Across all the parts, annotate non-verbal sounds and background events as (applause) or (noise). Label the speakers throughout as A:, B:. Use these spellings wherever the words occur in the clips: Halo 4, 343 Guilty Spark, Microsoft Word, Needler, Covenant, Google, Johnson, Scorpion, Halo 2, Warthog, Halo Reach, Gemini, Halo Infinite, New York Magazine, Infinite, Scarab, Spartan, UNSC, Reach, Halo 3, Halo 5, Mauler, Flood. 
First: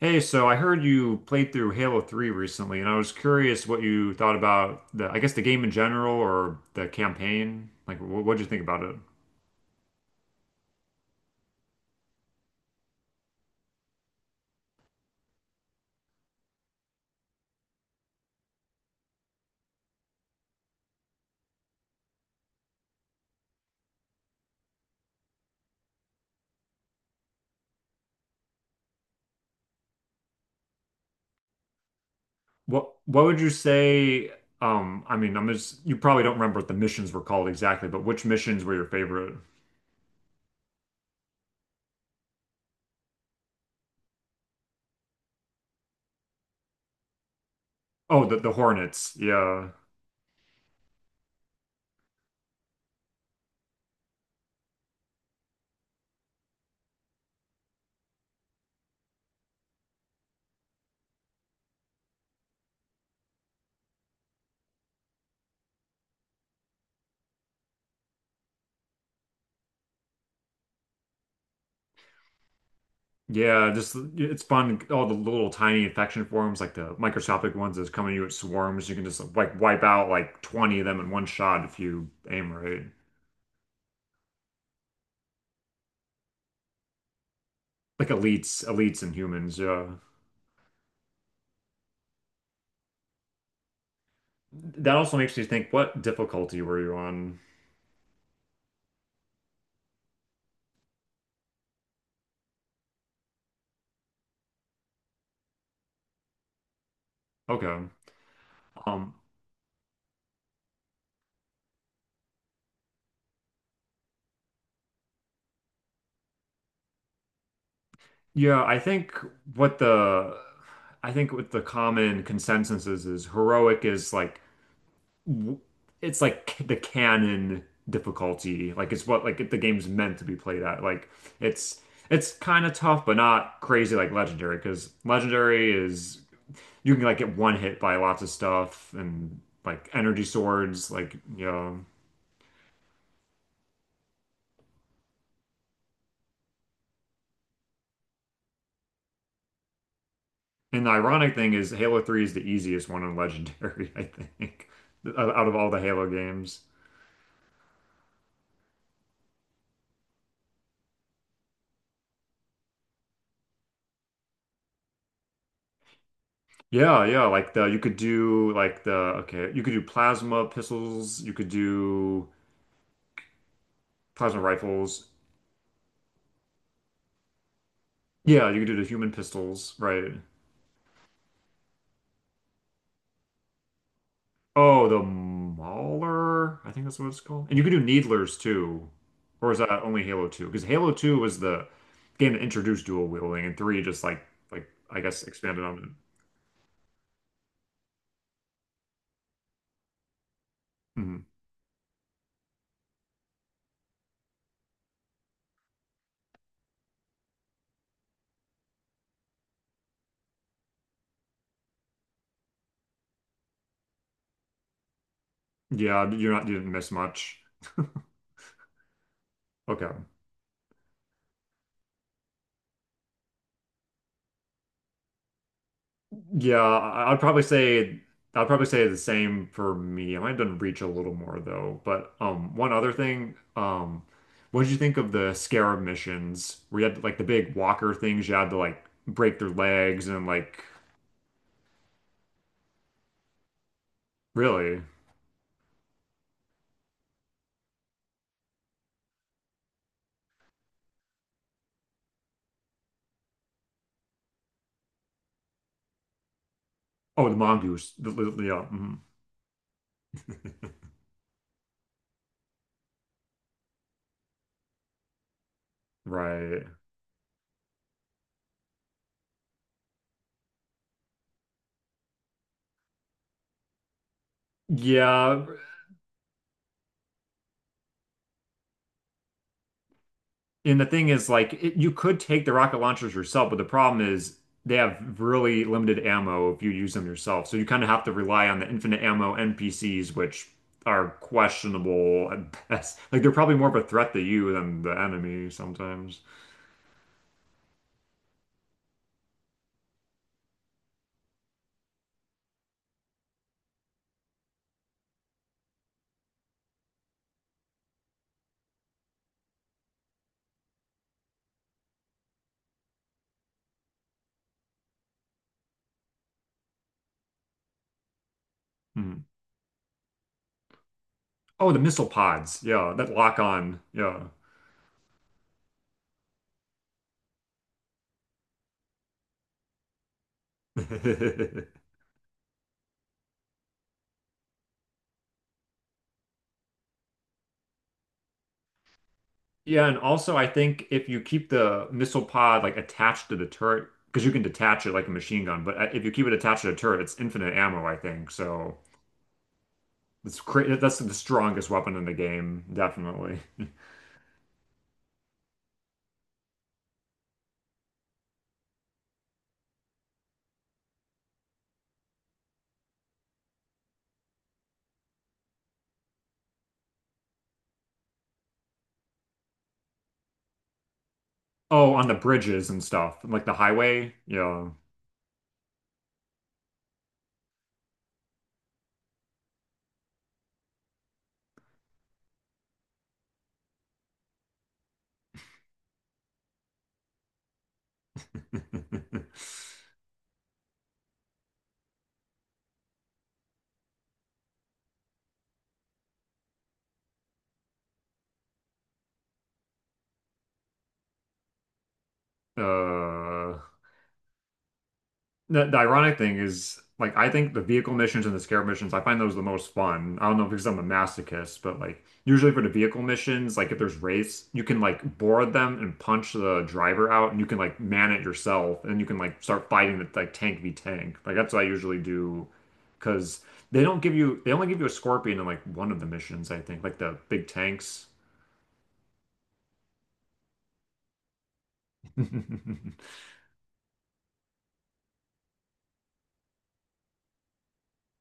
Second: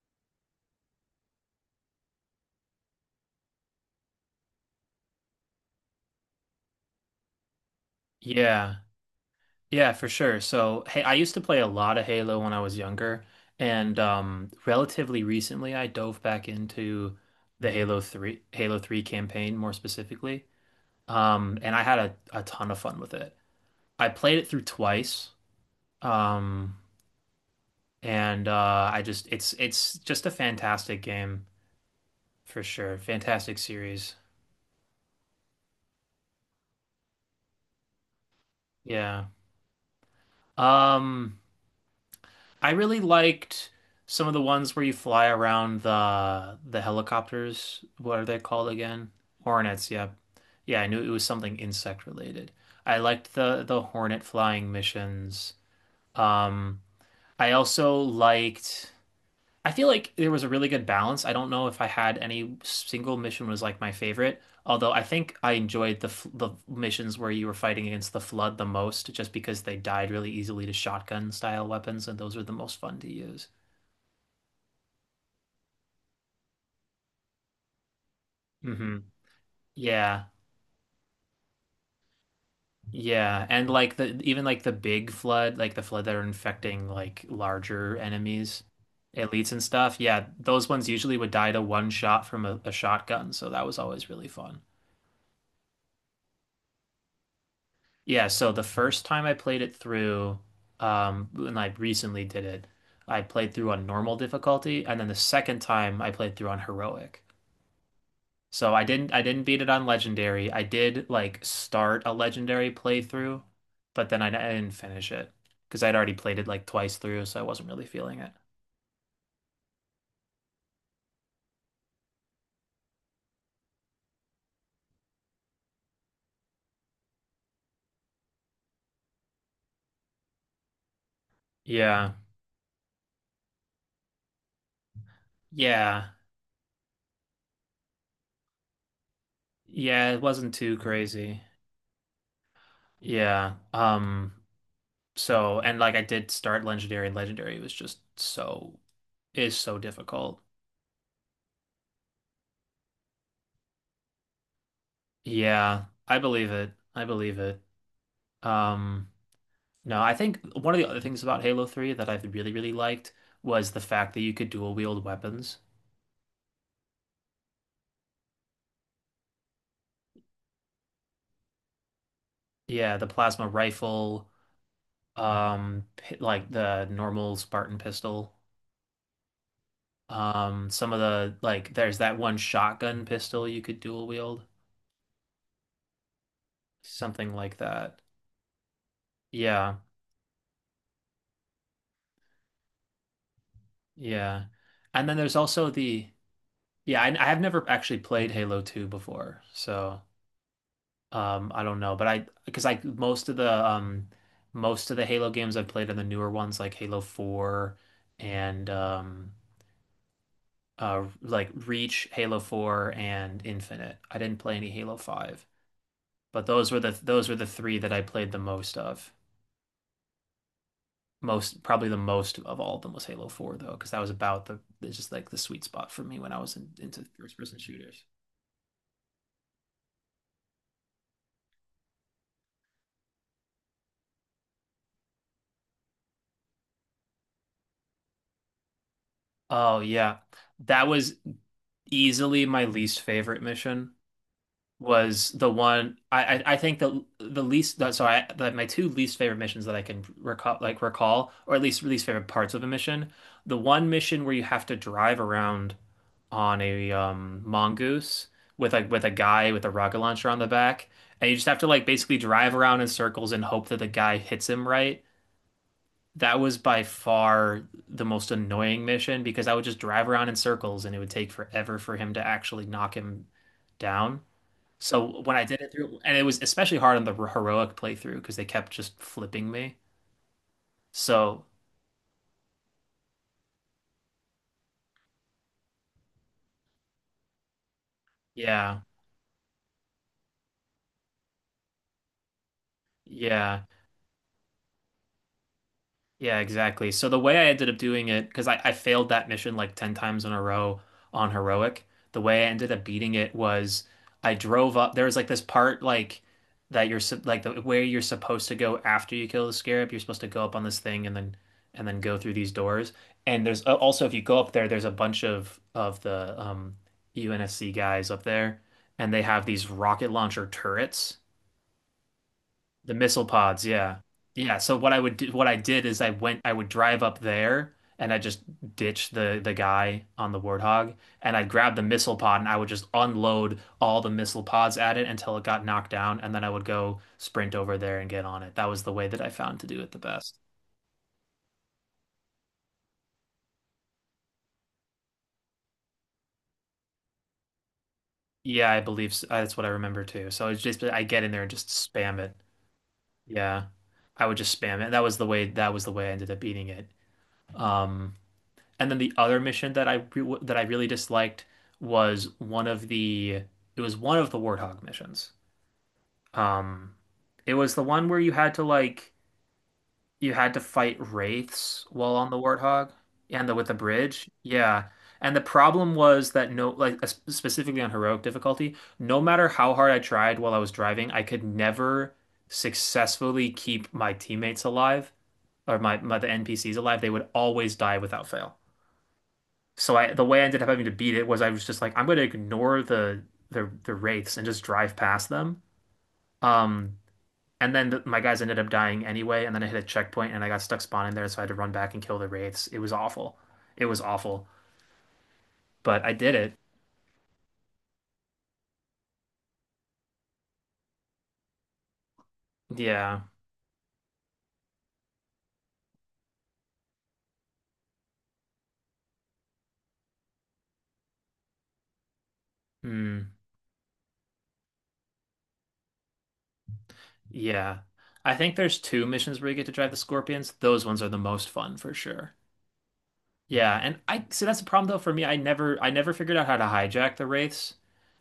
A: Hey, so I heard you played through Halo 3 recently, and I was curious what you thought about I guess the game in general or the campaign. Like, what'd you think
B: Yeah,
A: about it?
B: yeah, for sure. So, hey, I used to play a lot of Halo when I was younger, and relatively recently, I dove back into the Halo 3 campaign more specifically. And I had a ton of fun with it. I played it through twice. Um, and I just it's just a fantastic game for
A: What
B: sure.
A: what would you
B: Fantastic series.
A: say? I mean, I'm just you probably don't remember what the missions were called exactly, but which missions were your
B: Yeah.
A: favorite?
B: Um, I really liked some of the ones where you fly around the helicopters. What are
A: Oh, the
B: they
A: the
B: called again?
A: Hornets. Yeah,
B: Hornets, yeah. Yeah, I knew it was something insect related. I liked the hornet flying missions. Um, I also liked, I feel like there was a really good balance. I don't know if I had any single mission was like my favorite, although I think I enjoyed the missions where you were fighting against the flood the most just because they died really easily to shotgun style weapons and those were the most fun to use.
A: yeah. Just it's fun. All the little tiny infection forms, like the microscopic ones that's coming to you at swarms. You
B: hmm
A: can just like wipe out
B: Yeah.
A: like 20 of them in one shot if you aim right.
B: Yeah. And like the even like the big flood, like the flood that are infecting like larger
A: Like elites,
B: enemies,
A: elites and
B: elites
A: humans,
B: and
A: yeah.
B: stuff. Yeah, those ones usually would die to one shot from a shotgun, so that was always really fun.
A: That also makes me think, what difficulty were you on?
B: Yeah, so the first time I played it through, when I recently did it, I played through on normal difficulty, and then the second time I played through on heroic.
A: Okay.
B: So I didn't
A: Um,
B: I didn't beat it on legendary. I did like start a legendary playthrough, but then I didn't finish it because I'd already played it like twice through, so I wasn't really feeling it.
A: yeah, what the I think what the common consensus is heroic is like w- it's like the canon difficulty. Like it's what like the game's meant to be played at. Like it's
B: Yeah.
A: it's kind of tough but not crazy like legendary, because legendary
B: Yeah.
A: is you can like get one hit by lots of stuff and like
B: Yeah, it
A: energy
B: wasn't too
A: swords, like
B: crazy.
A: you know
B: Yeah. So and like I did start legendary and legendary was just is so difficult.
A: And the ironic thing is, Halo 3 is the easiest one in Legendary, (laughs) I think, out of all the
B: Yeah,
A: Halo
B: I believe
A: games.
B: it. I believe it. Um No, I think one of the other things about Halo 3 that I've really, really liked was the fact that you could dual wield weapons.
A: Yeah, yeah, like the you could do like the okay, you could do plasma pistols, you could do
B: Yeah, the plasma rifle,
A: plasma rifles.
B: like the normal Spartan pistol.
A: Yeah, you could do the human pistols, right?
B: Some of the like there's that one shotgun pistol you could dual wield,
A: Oh, the Mauler, I think that's what it's
B: something
A: called. And
B: like
A: you could do
B: that.
A: Needlers too. Or is that
B: Yeah,
A: only Halo 2? Because Halo 2 was the game that introduced dual wielding, and 3 just like
B: yeah.
A: like I
B: And then
A: guess
B: there's
A: expanded
B: also
A: on it.
B: the, yeah, I have never actually played Halo 2 before, so
A: Mhm.
B: I don't know, but I, because I most of the Halo games I've played are the newer ones like Halo 4 and like Reach, Halo 4 and Infinite. I didn't play any Halo 5,
A: Yeah,
B: but
A: you didn't
B: those were
A: miss
B: the those were
A: much.
B: the three that I played the most of.
A: Okay.
B: Most probably the most of all of them was Halo 4 though, because that was about the it's just like the sweet spot for me when I was
A: Yeah,
B: in, into first person shooters.
A: I'd probably say the same for me. I might have done Reach a little more though. But one other thing, what did you think of the Scarab missions where you had like the big walker things you had to like break their
B: Oh
A: legs
B: yeah.
A: and like?
B: That was easily my least favorite mission.
A: Really?
B: Was the one I think the least that so I that my two least favorite missions that I can recall like recall or at least least favorite parts of a mission. The one mission where you have to drive around on a
A: Oh, the mongoose.
B: mongoose
A: Yeah.
B: with like
A: Mhm.
B: with a guy with a rocket launcher on the back and you just have to like basically drive around in circles and hope that the guy hits him right. That was
A: Right.
B: by far the most annoying mission because I would just drive around in circles and it would take forever for him to actually knock him down. So when
A: Yeah,
B: I did it through, and it was especially hard on the heroic playthrough because they kept just flipping me.
A: and the thing is,
B: So
A: like, it, you could take the rocket launchers yourself, but the problem is they have really limited ammo if you use them yourself. So you kind of have to rely on the
B: yeah,
A: infinite ammo NPCs, which are questionable at (laughs) best. Like, they're probably
B: yeah.
A: more of a threat to you than the enemy sometimes.
B: Yeah, exactly. So the way I ended up doing it, because I failed that mission like 10 times in a row on heroic, the way I ended up beating it was I drove up. There was like this part like that like the where you're supposed to go after you kill the scarab. You're supposed to go up on this thing and then go through these doors. And there's also if you go up there, there's a bunch of the UNSC guys up there, and they
A: Hmm.
B: have these rocket launcher turrets.
A: Oh, the missile pods. Yeah,
B: The
A: that
B: missile
A: lock
B: pods,
A: on.
B: yeah.
A: Yeah.
B: Yeah, so what I would do, what I did is I would drive up there and I just ditched the guy on the Warthog and I'd grab the
A: (laughs)
B: missile pod and I would just unload all the missile pods at it until it got knocked down and then I would go sprint over there and get on it. That was the way that I found to do
A: Yeah,
B: it
A: and
B: the
A: also
B: best.
A: I think if you keep the missile pod like attached to the turret, because you can detach it like a machine gun, but if you keep it attached to the turret, it's infinite ammo, I think.
B: Yeah,
A: So
B: I believe s, that's what I remember too.
A: it's
B: So it's just
A: that's
B: I
A: the
B: get in there and just
A: strongest weapon in the
B: spam it.
A: game, definitely.
B: Yeah.
A: (laughs)
B: I would just spam it. That was the way I ended up beating it. Um And then the other mission that I re that I really disliked was one of the it was one of the Warthog missions. Um, it was the one where you had to like you had to fight wraiths
A: Oh, on the
B: while on the
A: bridges and
B: Warthog
A: stuff, like
B: and
A: the
B: the with the
A: highway.
B: bridge.
A: Yeah.
B: Yeah. And the problem was that no like specifically on heroic difficulty, no matter how hard I tried while I was driving, I could never successfully keep my teammates alive or my the NPCs alive. They would always die without fail,
A: (laughs)
B: so I the way I ended up having to beat it was I was just like I'm going to ignore the the wraiths and just drive past them. Um, and then the, my guys ended up dying anyway, and then I hit a checkpoint and I got stuck spawning there, so I had to run back and kill the wraiths. It was awful.
A: uh,
B: It was awful,
A: The
B: but I
A: ironic
B: did
A: thing
B: it.
A: is, like, I think the vehicle missions and the scarab missions, I find those the most fun. I don't know if because I'm a masochist, but like, usually for the vehicle
B: Yeah.
A: missions, like if there's race, you can like board them and punch the driver out, and you can like man it yourself, and you can like start fighting with like tank v tank. Like that's what I usually do,
B: Mm,
A: because they don't give you, they only give you a scorpion in like one of the missions, I think, like the big
B: yeah.
A: tanks.
B: I think there's two missions where you get to drive the scorpions. Those ones are the most fun for sure.
A: (laughs)
B: Yeah, and I so that's the problem though for me. I never figured out how to hijack the wraiths.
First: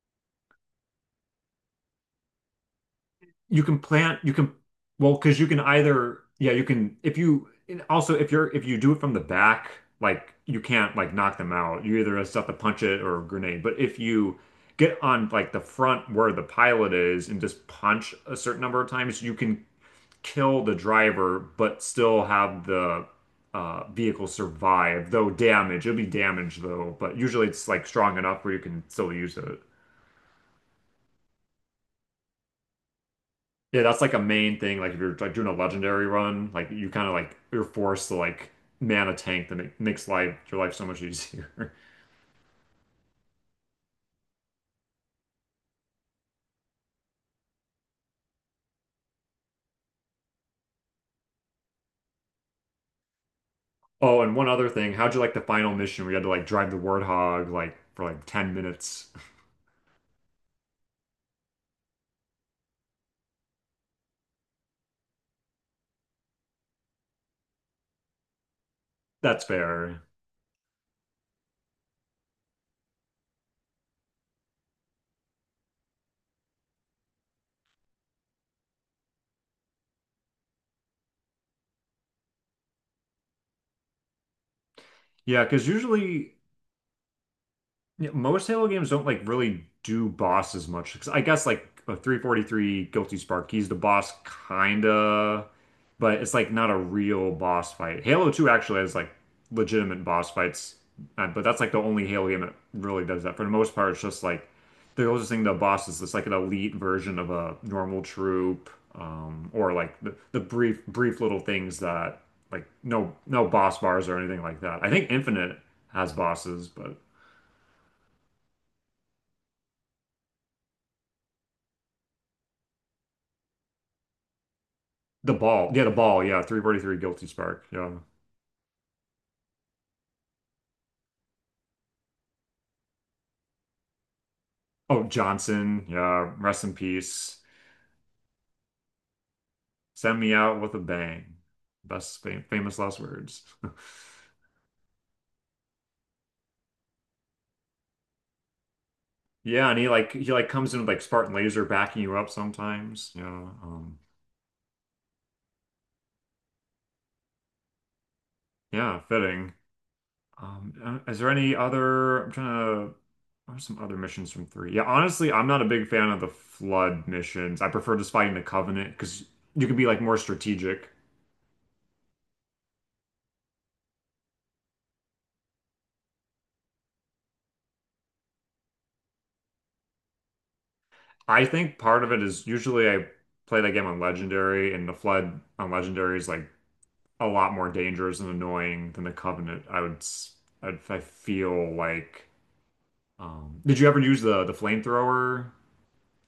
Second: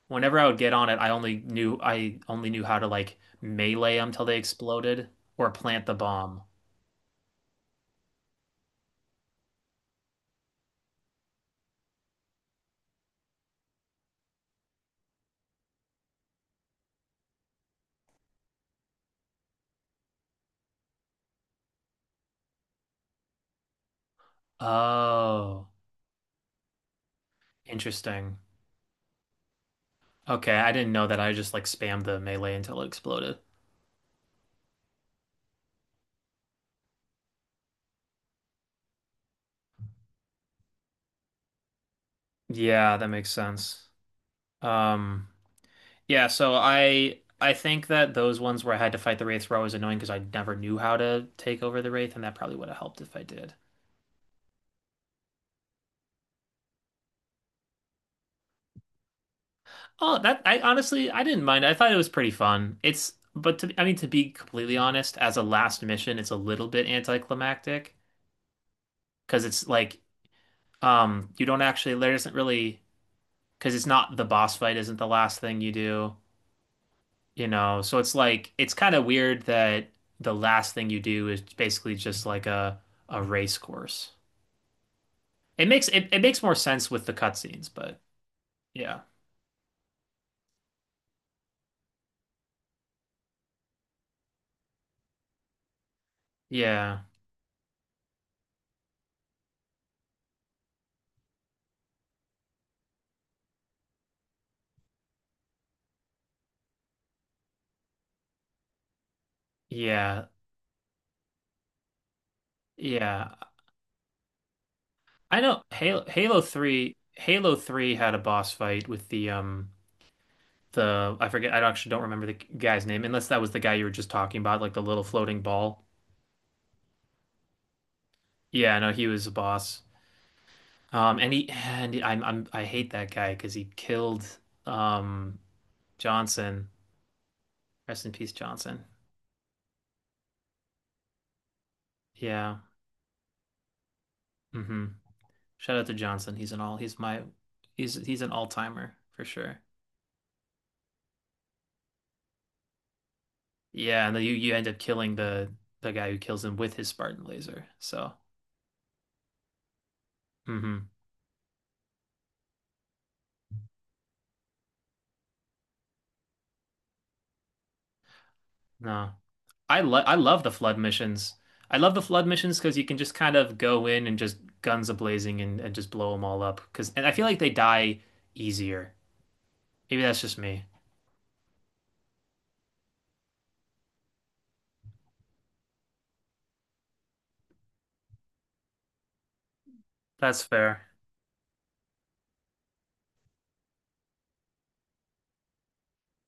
B: Whenever I would get on it, I only knew how to like
A: You can
B: melee them
A: plant,
B: till
A: you
B: they
A: can,
B: exploded
A: well, because you
B: or
A: can
B: plant the
A: either,
B: bomb.
A: yeah, you can, if you, and also if you're, if you do it from the back, like you can't like knock them out. You either just have to punch it or grenade. But if you get on like the front where the pilot is and just punch a certain number of times, you can kill the driver, but still have the vehicle survive, though
B: Oh,
A: damage. It'll be damaged though, but usually it's like strong
B: interesting.
A: enough where you can still use it.
B: Okay, I didn't know that. I just like spammed the melee until it exploded.
A: Yeah, that's like a main thing. Like if you're like doing a legendary run, like you kind of like you're forced to like man a tank that makes life your life so much easier. (laughs)
B: Yeah, that makes sense. Um, yeah, so I think that those ones where I had to fight the wraiths were always annoying because I never knew how to take over the wraith, and that probably would have helped if I did.
A: Oh, and one other thing, how'd you like the final mission where you had to like drive the Warthog like for like 10 minutes?
B: Oh, that I honestly I didn't mind. I thought it was pretty fun. It's but to I mean to be completely honest, as a last mission, it's a little bit anticlimactic
A: (laughs) That's
B: because it's like
A: fair.
B: you don't actually there isn't really, because it's not the boss fight isn't the last thing you do, you know. So it's like it's kind of weird that the last thing you do is basically just like a race course.
A: Yeah, because
B: It
A: usually
B: makes more sense with the cutscenes, but
A: yeah, most Halo games
B: yeah.
A: don't like really do bosses much. 'Cause I guess like 343 Guilty Spark, he's the boss kinda, but it's like not a
B: Yeah.
A: real boss fight. Halo 2 actually has like legitimate boss fights, but that's like the only Halo game that really does that. For the most part, it's just like the closest thing to a boss is just like an elite version of a normal troop, or like
B: Yeah.
A: the brief little things that like
B: Yeah.
A: no boss bars or anything like that. I think
B: I
A: Infinite
B: know Halo
A: has
B: Halo
A: bosses,
B: 3
A: but.
B: Halo 3 had a boss fight with the I forget I actually don't remember the guy's name unless that was the guy you were just talking about like the little
A: The
B: floating
A: ball.
B: ball.
A: Yeah, the ball. Yeah, 343 Guilty Spark. Yeah.
B: Yeah, no, he was a boss. And he and I hate that guy because he killed
A: Oh,
B: um
A: Johnson. Yeah, rest
B: Johnson.
A: in peace.
B: Rest in peace, Johnson.
A: Send me out with a bang. Best
B: Yeah.
A: famous last words. (laughs)
B: hmm Shout out to Johnson. He's my he's an all-timer for sure.
A: Yeah, and he he like comes in with like Spartan laser backing you up sometimes. Yeah,
B: Yeah, and then you end up killing the guy who kills him with his Spartan laser. So,
A: yeah, fitting.
B: mhm.
A: Um, is there any other? I'm trying to. What are some other missions from three? Yeah, honestly, I'm not a big fan of the flood missions. I prefer just fighting the Covenant
B: No.
A: because you can be like
B: I
A: more
B: love the flood
A: strategic.
B: missions. I love the flood missions because you can just kind of go in and just guns a blazing and just blow them all up. Because and I feel like they die easier. Maybe that's just me.
A: I think part of it is usually I play that game on Legendary, and the Flood on Legendary is like a lot more dangerous and annoying than the Covenant.
B: That's fair.
A: I feel like. Did you ever use the flamethrower?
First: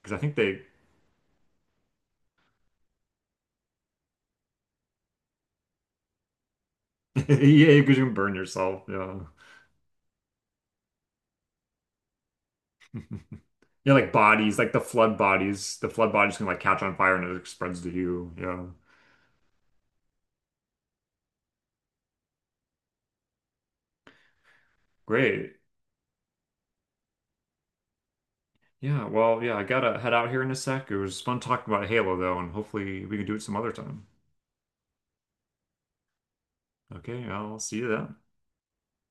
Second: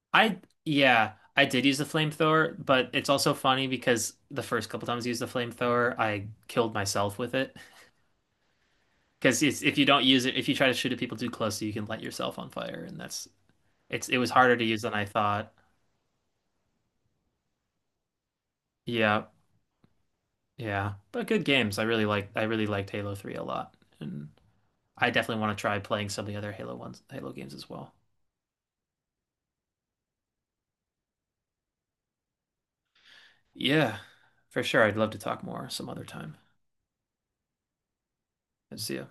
A: Because I think
B: I
A: they,
B: yeah, I did use the flamethrower, but it's also funny because the first couple times I used the flamethrower, I killed
A: (laughs)
B: myself
A: yeah,
B: with it.
A: because you can burn yourself. Yeah,
B: Because it's if you don't use it, if you try to shoot at people too close, you can light yourself on fire, and that's
A: yeah,
B: it's
A: like
B: it was harder
A: bodies,
B: to
A: like the
B: use than I
A: Flood
B: thought.
A: bodies. The Flood bodies can like catch on fire and it spreads to you. Yeah,
B: Yeah. Yeah, but good games. I really liked Halo 3 a lot. And I definitely
A: great.
B: want to try playing some of the other Halo games as well.
A: Yeah, well, yeah, I gotta head out here in a sec. It was fun talking about Halo though, and hopefully we can do it some other
B: Yeah,
A: time.
B: for sure. I'd love to talk more some other time.
A: Okay, I'll see you then.
B: See ya.